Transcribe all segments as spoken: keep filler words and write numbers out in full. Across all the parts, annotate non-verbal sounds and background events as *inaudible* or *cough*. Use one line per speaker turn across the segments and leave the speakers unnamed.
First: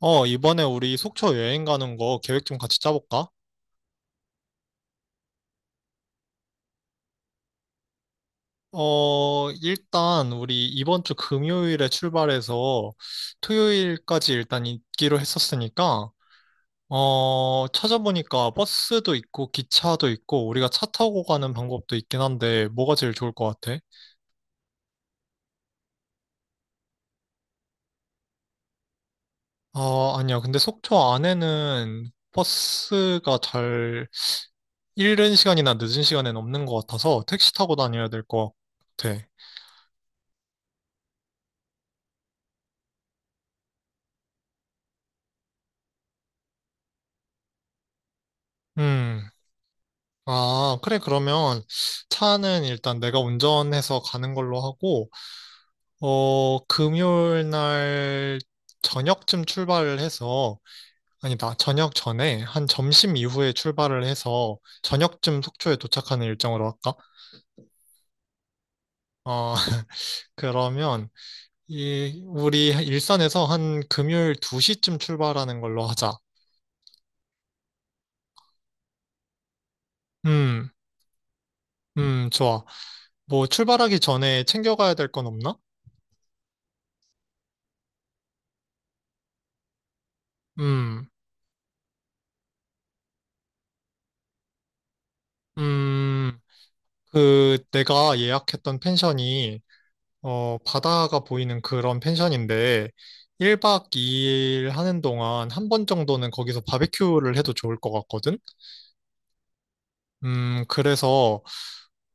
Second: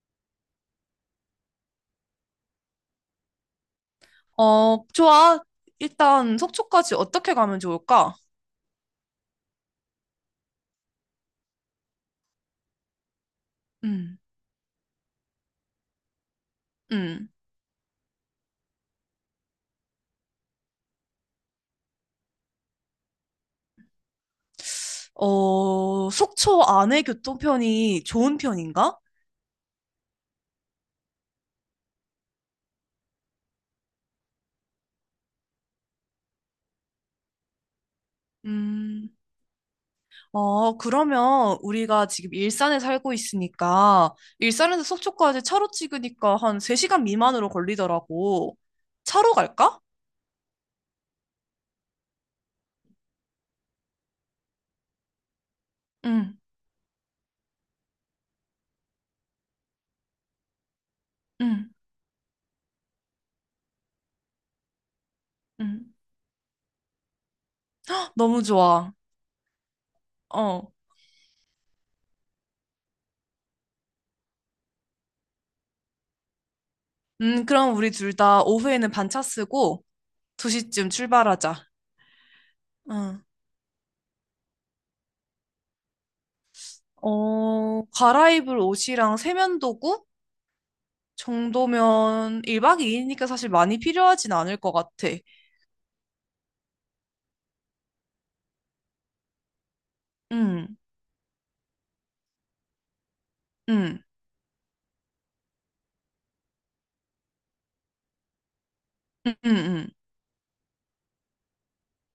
어, 이번에 우리 속초 여행 가는 거 계획 좀 같이 짜볼까?
어, 좋아. 일단 속초까지 어떻게 가면 좋을까?
어, 일단 우리 이번 주 금요일에 출발해서
음,
토요일까지 일단 있기로 했었으니까,
음.
어, 찾아보니까 버스도 있고 기차도 있고 우리가 차 타고 가는 방법도 있긴 한데 뭐가 제일 좋을 것 같아?
어, 속초 안에 교통편이 좋은 편인가?
어, 아니야. 근데 속초 안에는 버스가 잘 이른 시간이나 늦은 시간엔 없는 것 같아서 택시 타고 다녀야 될 것
음.
같아.
어, 그러면 우리가 지금 일산에 살고 있으니까 일산에서 속초까지 차로 찍으니까 한 세 시간 미만으로 걸리더라고.
음.
차로 갈까?
아, 그래, 그러면 차는 일단 내가 운전해서 가는 걸로 하고,
응.
어, 금요일 날 저녁쯤 출발을 해서, 아니다,
응.
저녁 전에, 한 점심 이후에 출발을 해서, 저녁쯤
응,
속초에 도착하는 일정으로 할까?
너무 좋아.
어, *laughs*
어.
그러면, 이, 우리 일산에서 한 금요일 두 시쯤 출발하는 걸로 하자.
음, 그럼 우리 둘 다 오후에는 반차 쓰고
음,
두 시쯤 출발하자.
음, 좋아.
응.
뭐, 출발하기 전에 챙겨가야 될 건 없나?
어, 갈아입을 옷이랑 세면도구
음,
정도면 일 박 이 일이니까 사실 많이 필요하진 않을 것 같아.
음. 그 내가 예약했던 펜션이 어
응,
바다가 보이는 그런 펜션인데 일 박
응,
이 일 하는 동안 한 번 정도는 거기서 바베큐를 해도 좋을 것 같거든.
응, 응, 응.
음 그래서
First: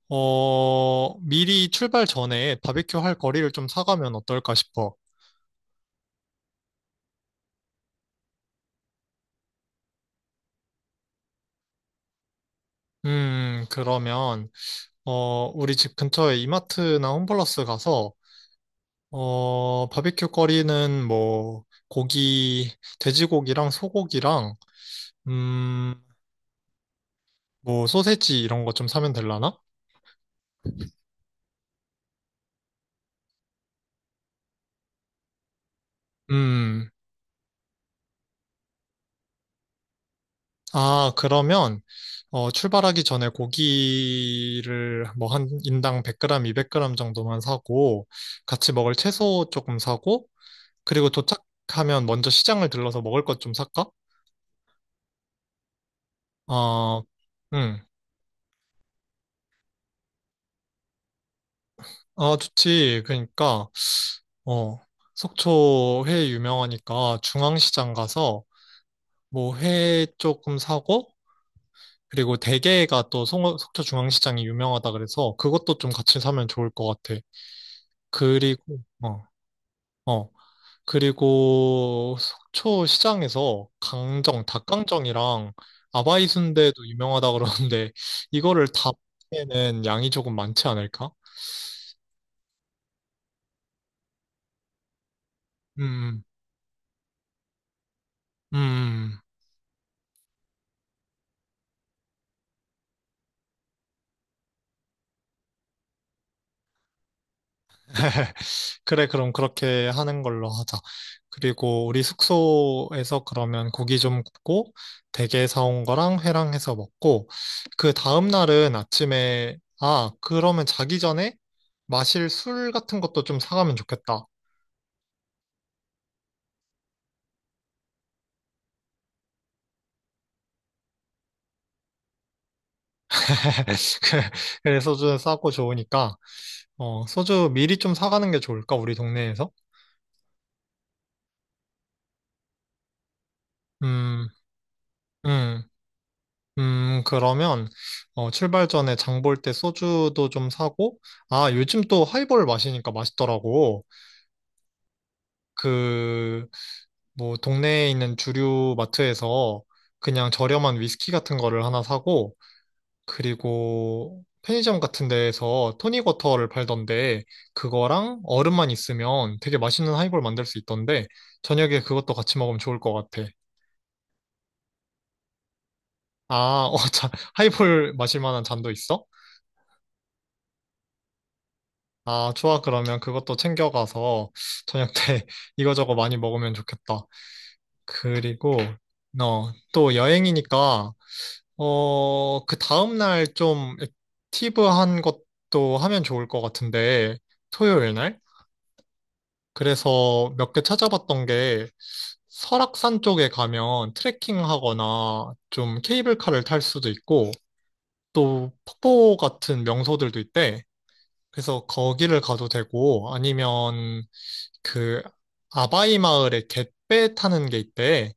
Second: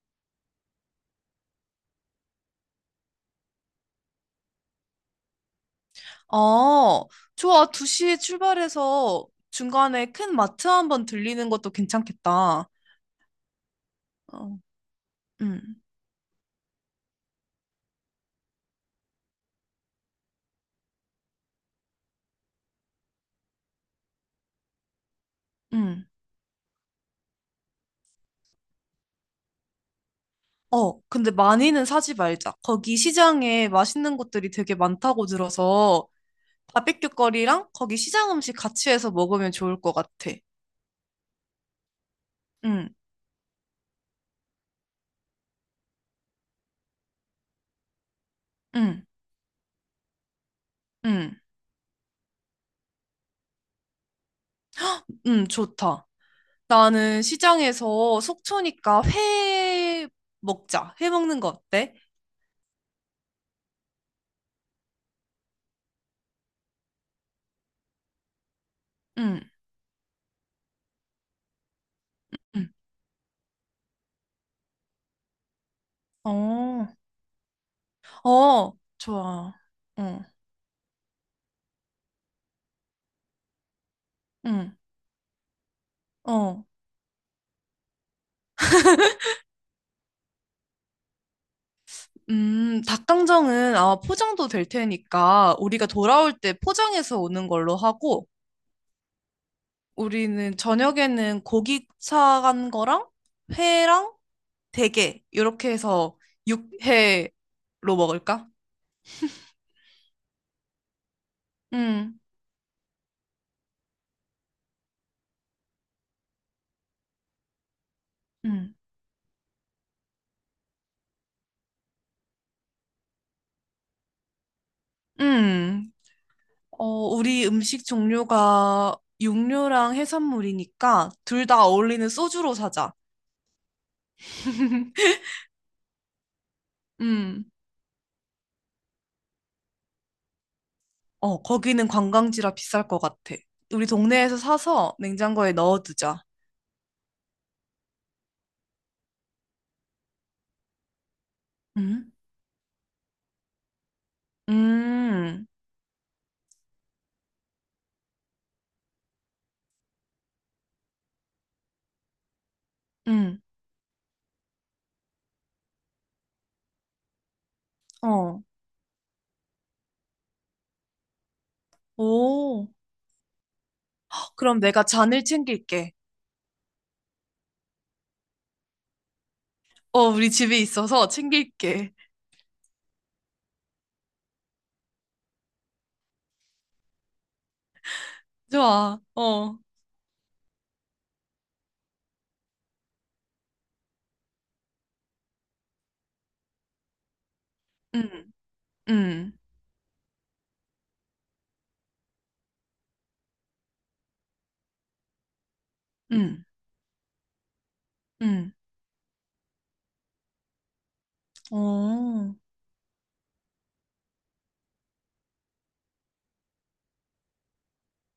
어 미리 출발 전에 바베큐 할 거리를 좀 사가면 어떨까 싶어.
아, 좋아. 두 시에 출발해서 중간에 큰 마트 한번 들리는 것도 괜찮겠다.
음 그러면
어,
어
응,
우리 집 근처에 이마트나 홈플러스 가서 어 바베큐 거리는 뭐 고기 돼지고기랑 소고기랑 음,
응.
뭐 소세지 이런 거 좀 사면 되려나?
어, 근데 많이는 사지 말자. 거기 시장에 맛있는 것들이 되게 많다고 들어서
음.
바베큐 거리랑 거기 시장 음식 같이 해서 먹으면 좋을 것 같아.
아, 그러면 어,
응,
출발하기 전에 고기를 뭐 한 인당 백 그램, 이백 그램 정도만 사고 같이 먹을
응,
채소 조금 사고 그리고
응.
도착하면 먼저 시장을 들러서 먹을 것 좀 살까?
응, 좋다.
아,
나는
음.
시장에서 속초니까 회 먹자. 회 먹는 거 어때?
아, 좋지. 그러니까 어, 속초 회 유명하니까 중앙시장 가서
응,
뭐 회 조금 사고 그리고
응.
대게가 또 송- 속초중앙시장이 유명하다 그래서 그것도 좀 같이 사면 좋을 것
어,
같아. 그리고,
어,
어,
좋아. 어,
어. 그리고 속초시장에서 강정,
응,
닭강정이랑 아바이
어.
순대도 유명하다 그러는데 *laughs* 이거를 다 먹기에는 양이 조금 많지 않을까?
음, 닭강정은 아마 포장도 될 테니까 우리가
음,
돌아올 때 포장해서 오는 걸로 하고
음.
우리는 저녁에는 고기 사간 거랑 회랑 대게 이렇게 해서 육회로
*laughs*
먹을까?
그래, 그럼 그렇게 하는 걸로 하자. 그리고 우리
응,
숙소에서 그러면 고기 좀 굽고, 대게 사온 거랑 회랑 해서 먹고, 그 다음
응.
날은 아침에, 아, 그러면 자기 전에 마실 술 같은 것도 좀 사가면 좋겠다.
응. 어, 우리 음식 종류가 육류랑 해산물이니까 둘 다 어울리는 소주로 사자.
*laughs* 그래, 소주는
*laughs*
싸고 좋으니까, 어, 소주
음,
미리 좀 사가는 게 좋을까, 우리 동네에서?
어, 거기는 관광지라 비쌀 것 같아. 우리
음,
동네에서 사서 냉장고에
음.
넣어두자.
음, 그러면, 어, 출발 전에 장볼 때 소주도 좀 사고, 아, 요즘 또
음,
하이볼 마시니까 맛있더라고.
음,
그, 뭐, 동네에 있는 주류 마트에서 그냥 저렴한 위스키 같은 거를 하나 사고,
음,
그리고 편의점 같은 데에서 토닉워터를 팔던데, 그거랑
어,
얼음만 있으면 되게 맛있는 하이볼 만들 수 있던데, 저녁에 그것도 같이 먹으면
오.
좋을 것 같아.
그럼 내가 잔을 챙길게.
아, 어, 자, 하이볼 마실 만한 잔도 있어?
어, 우리 집에 있어서 챙길게.
아, 좋아. 그러면 그것도 챙겨가서 저녁 때 *laughs* 이거저거 많이 먹으면 좋겠다. 그리고,
좋아,
어,
어,
또 여행이니까, 어, 그 다음날 좀 액티브한 것도 하면 좋을 것 같은데, 토요일 날?
음, 음,
그래서 몇 개 찾아봤던 게, 설악산 쪽에 가면 트레킹 하거나 좀 케이블카를
음,
탈 수도 있고, 또
음,
폭포 같은 명소들도 있대. 그래서 거기를
어,
가도 되고, 아니면 그 아바이 마을에 갯배 타는 게 있대.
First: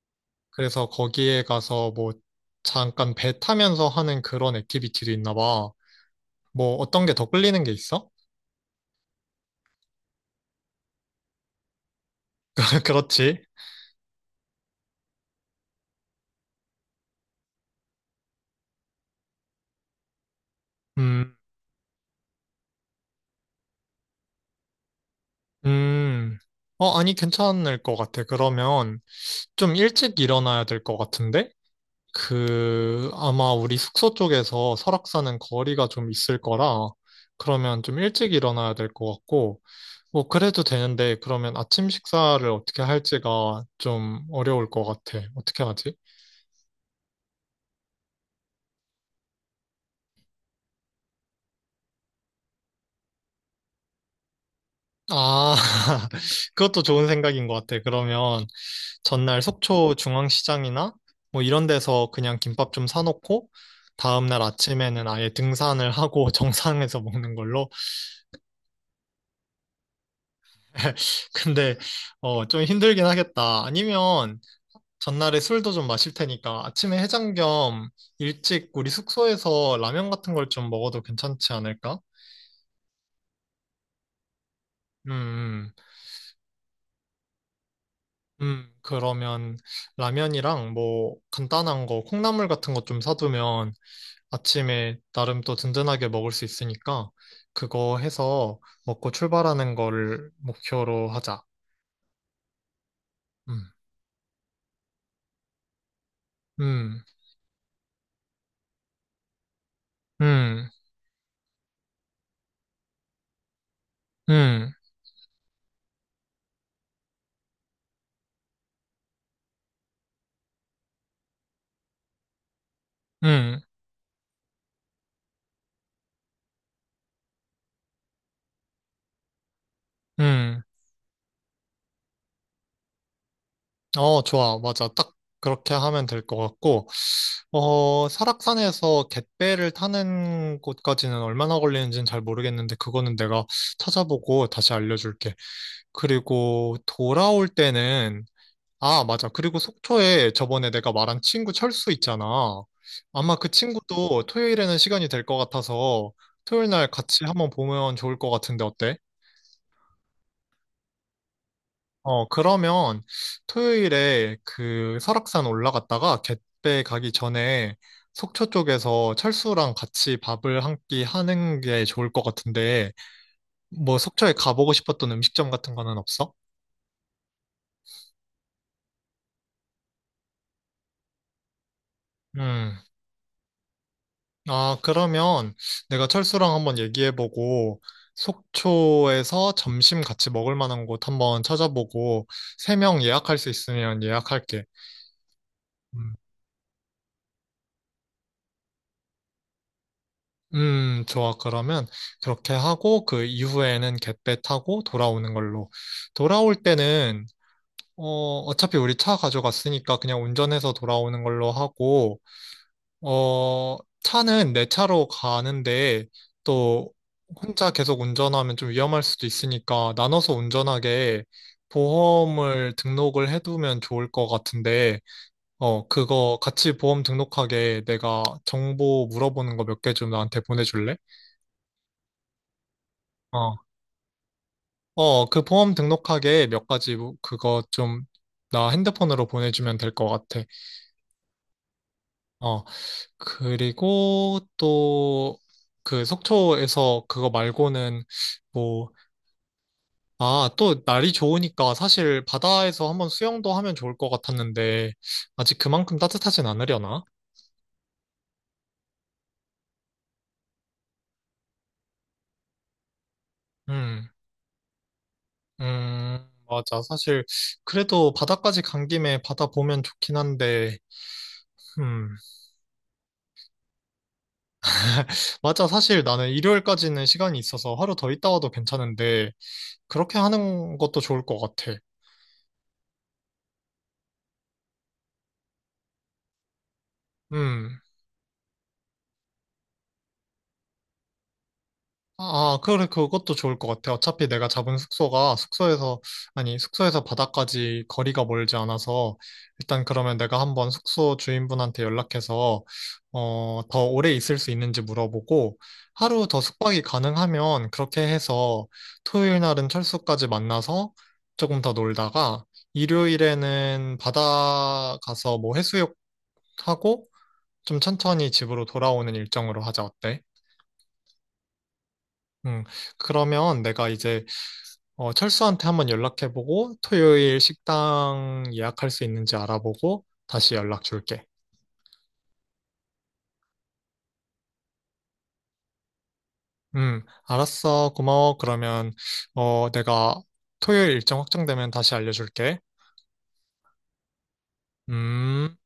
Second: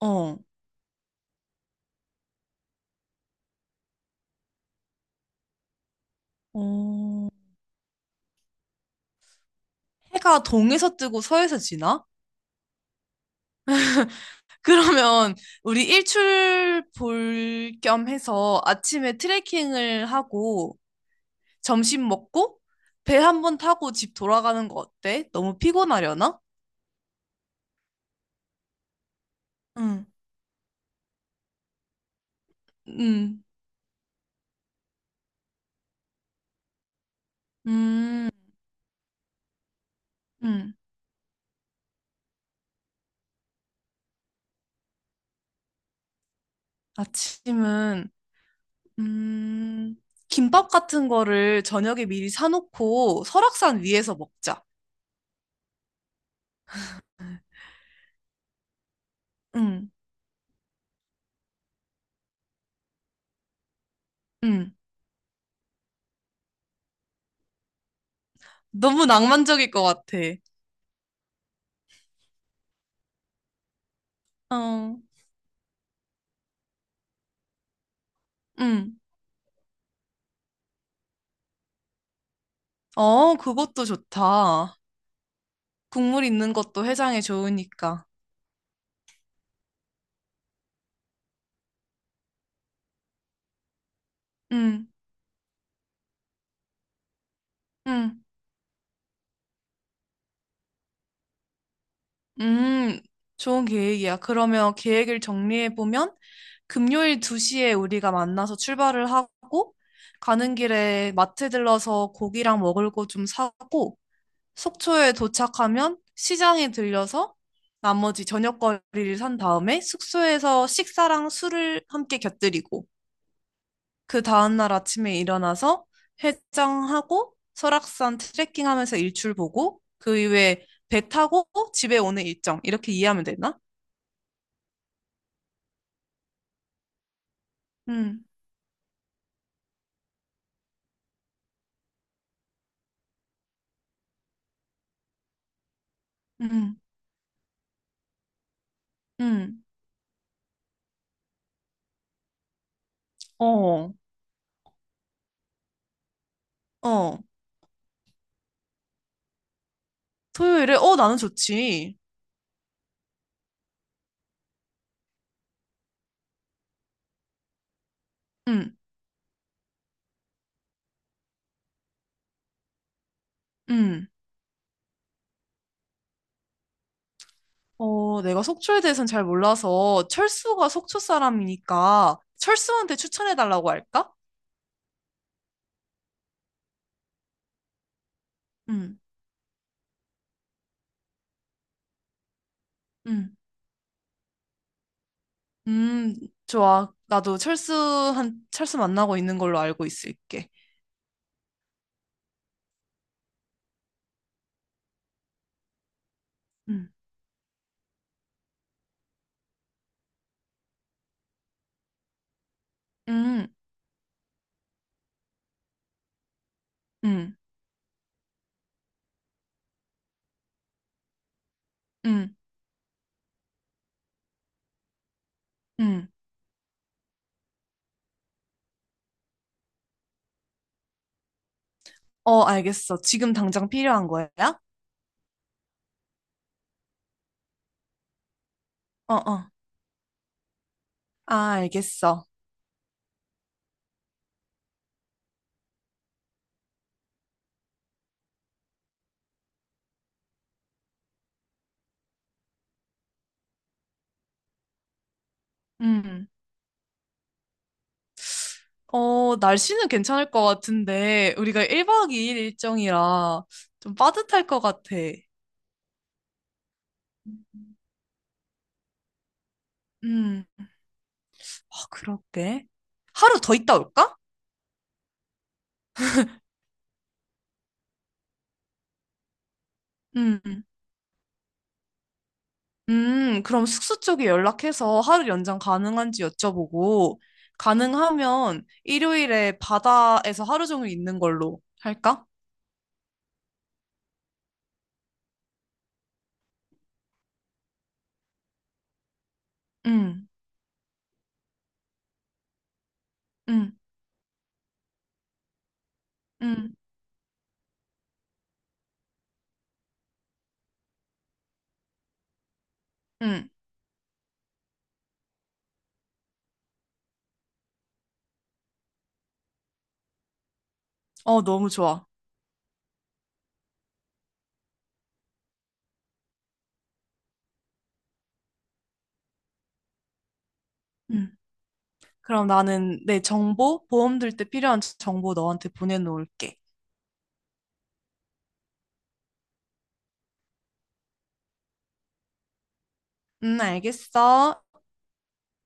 어,
그래서 거기에 가서 뭐 잠깐 배 타면서 하는 그런 액티비티도 있나 봐. 뭐 어떤 게 더
어.
끌리는 게 있어?
해가 동에서 뜨고 서에서 지나?
*laughs* 그렇지.
그러면 우리 일출 볼 겸 해서 아침에 트레킹을 하고
음,
점심 먹고 배 한 번 타고 집 돌아가는 거 어때? 너무
음.
피곤하려나?
어, 아니, 괜찮을 것 같아. 그러면 좀
응.
일찍 일어나야 될 것 같은데? 그,
응,
아마 우리 숙소 쪽에서 설악산은 거리가 좀 있을 거라, 그러면 좀
음,
일찍 일어나야 될 것 같고, 뭐
응,
그래도 되는데 그러면 아침 식사를 어떻게 할지가 좀 어려울 것 같아. 어떻게 하지?
아침은, 음, 김밥 같은 거를 저녁에 미리 사놓고 설악산 위에서 먹자.
아, *laughs* 그것도 좋은 생각인 것 같아. 그러면 전날
응.
속초 중앙시장이나 뭐 이런 데서 그냥 김밥 좀 사놓고 다음날
응,
아침에는 아예 등산을 하고 *laughs* 정상에서 먹는 걸로.
너무 낭만적일 것 같아.
*laughs* 근데 어, 좀 힘들긴 하겠다. 아니면
어,
전날에 술도 좀 마실 테니까 아침에 해장 겸 일찍 우리
응,
숙소에서 라면 같은 걸 좀 먹어도 괜찮지 않을까?
어, 그것도 좋다.
음,
국물 있는 것도 해장에 좋으니까.
음, 그러면 라면이랑 뭐 간단한 거, 콩나물 같은 거 좀 사두면
음,
아침에 나름 또 든든하게 먹을 수 있으니까 그거
음,
해서 먹고 출발하는 거를 목표로 하자.
음, 좋은
음,
계획이야. 그러면 계획을 정리해보면,
음,
금요일 두 시에 우리가 만나서 출발을 하고, 가는
음,
길에 마트 들러서 고기랑 먹을 거 좀 사고,
음,
속초에 도착하면 시장에 들려서 나머지 저녁거리를 산 다음에 숙소에서 식사랑 술을 함께 곁들이고,
음,
그 다음날 아침에 일어나서 해장하고 설악산 트레킹하면서 일출 보고 그
음.
이후에 배 타고 집에 오는 일정 이렇게 이해하면 되나?
어, 좋아. 맞아. 딱 그렇게 하면 될 것 같고, 어,
응,
설악산에서 갯배를 타는 곳까지는 얼마나 걸리는지는 잘 모르겠는데 그거는 내가 찾아보고 다시 알려줄게.
응,
그리고 돌아올 때는, 아, 맞아. 그리고
응.
속초에 저번에 내가 말한 친구 철수 있잖아. 아마 그
어,
친구도 토요일에는 시간이 될 것 같아서 토요일 날
어.
같이 한번 보면 좋을 것 같은데 어때?
토요일에 어, 나는 좋지.
어, 그러면 토요일에 그 설악산 올라갔다가 갯배 가기 전에 속초
응,
쪽에서 철수랑 같이 밥을 한 끼 하는 게 좋을 것 같은데 뭐
응.
속초에 가보고 싶었던 음식점 같은 거는 없어?
어, 내가 속초에 대해서는 잘 몰라서 철수가 속초 사람이니까
음.
철수한테 추천해 달라고 할까?
아, 그러면 내가 철수랑 한번 얘기해보고,
응,
속초에서 점심 같이 먹을 만한 곳 한번 찾아보고, 세 명
응.
예약할 수 있으면 예약할게. 음,
음, 좋아. 나도 철수한, 철수 만나고 있는 걸로 알고 있을게.
음, 좋아. 그러면 그렇게 하고, 그 이후에는 갯배 타고 돌아오는 걸로. 돌아올
음.
때는, 어, 어차피 우리 차 가져갔으니까 그냥 운전해서 돌아오는 걸로 하고,
음.
어, 차는 내 차로 가는데 또
응,
혼자 계속 운전하면 좀 위험할 수도 있으니까 나눠서 운전하게
응,
보험을 등록을 해두면 좋을 것 같은데, 어,
응.
그거 같이 보험 등록하게 내가 정보 물어보는 거 몇 개 좀 나한테 보내줄래?
어, 알겠어. 지금
어,
당장 필요한 거야?
어, 그 보험 등록하게 몇 가지 그거 좀 나
어,
핸드폰으로
어.
보내주면 될 것 같아.
아, 알겠어.
어. 그리고 또 그 속초에서 그거 말고는 뭐, 아, 또 날이 좋으니까 사실 바다에서 한번 수영도 하면 좋을 것 같았는데 아직 그만큼
음.
따뜻하진 않으려나?
어, 날씨는 괜찮을 것 같은데, 우리가 일 박 이 일 일정이라 좀
음,
빠듯할 것 같아.
음, 맞아. 사실 그래도 바다까지 간 김에 바다 보면 좋긴
음.
한데,
아,
음,
그럴게. 하루 더 있다 올까?
맞아. 사실 나는 일요일까지는 시간이 있어서 하루 더 있다 와도 괜찮은데 그렇게
음.
하는 것도 좋을 것 같아.
음, 그럼 숙소 쪽에 연락해서 하루 연장 가능한지 여쭤보고,
음.
가능하면 일요일에 바다에서 하루 종일 있는 걸로 할까?
아, 그래, 그것도 좋을 것 같아. 어차피 내가 잡은 숙소가 숙소에서, 아니, 숙소에서 바다까지 거리가 멀지 않아서, 일단 그러면
음,
내가 한번 숙소 주인분한테 연락해서, 어,
음,
더 오래 있을 수 있는지 물어보고, 하루 더
음,
숙박이 가능하면 그렇게 해서 토요일 날은 철수까지 만나서 조금 더 놀다가,
음.
일요일에는 바다 가서 뭐 해수욕 하고, 좀 천천히 집으로 돌아오는 일정으로 하자, 어때?
어, 너무 좋아.
음, 그러면 내가 이제 어, 철수한테 한번 연락해보고 토요일 식당 예약할 수 있는지 알아보고 다시 연락 줄게.
음. 그럼 나는 내 정보, 보험 들 때 필요한 정보 너한테 보내놓을게.
음, 알았어. 고마워. 그러면 어, 내가 토요일 일정 확정되면 다시 알려줄게.
음, 알겠어.
음.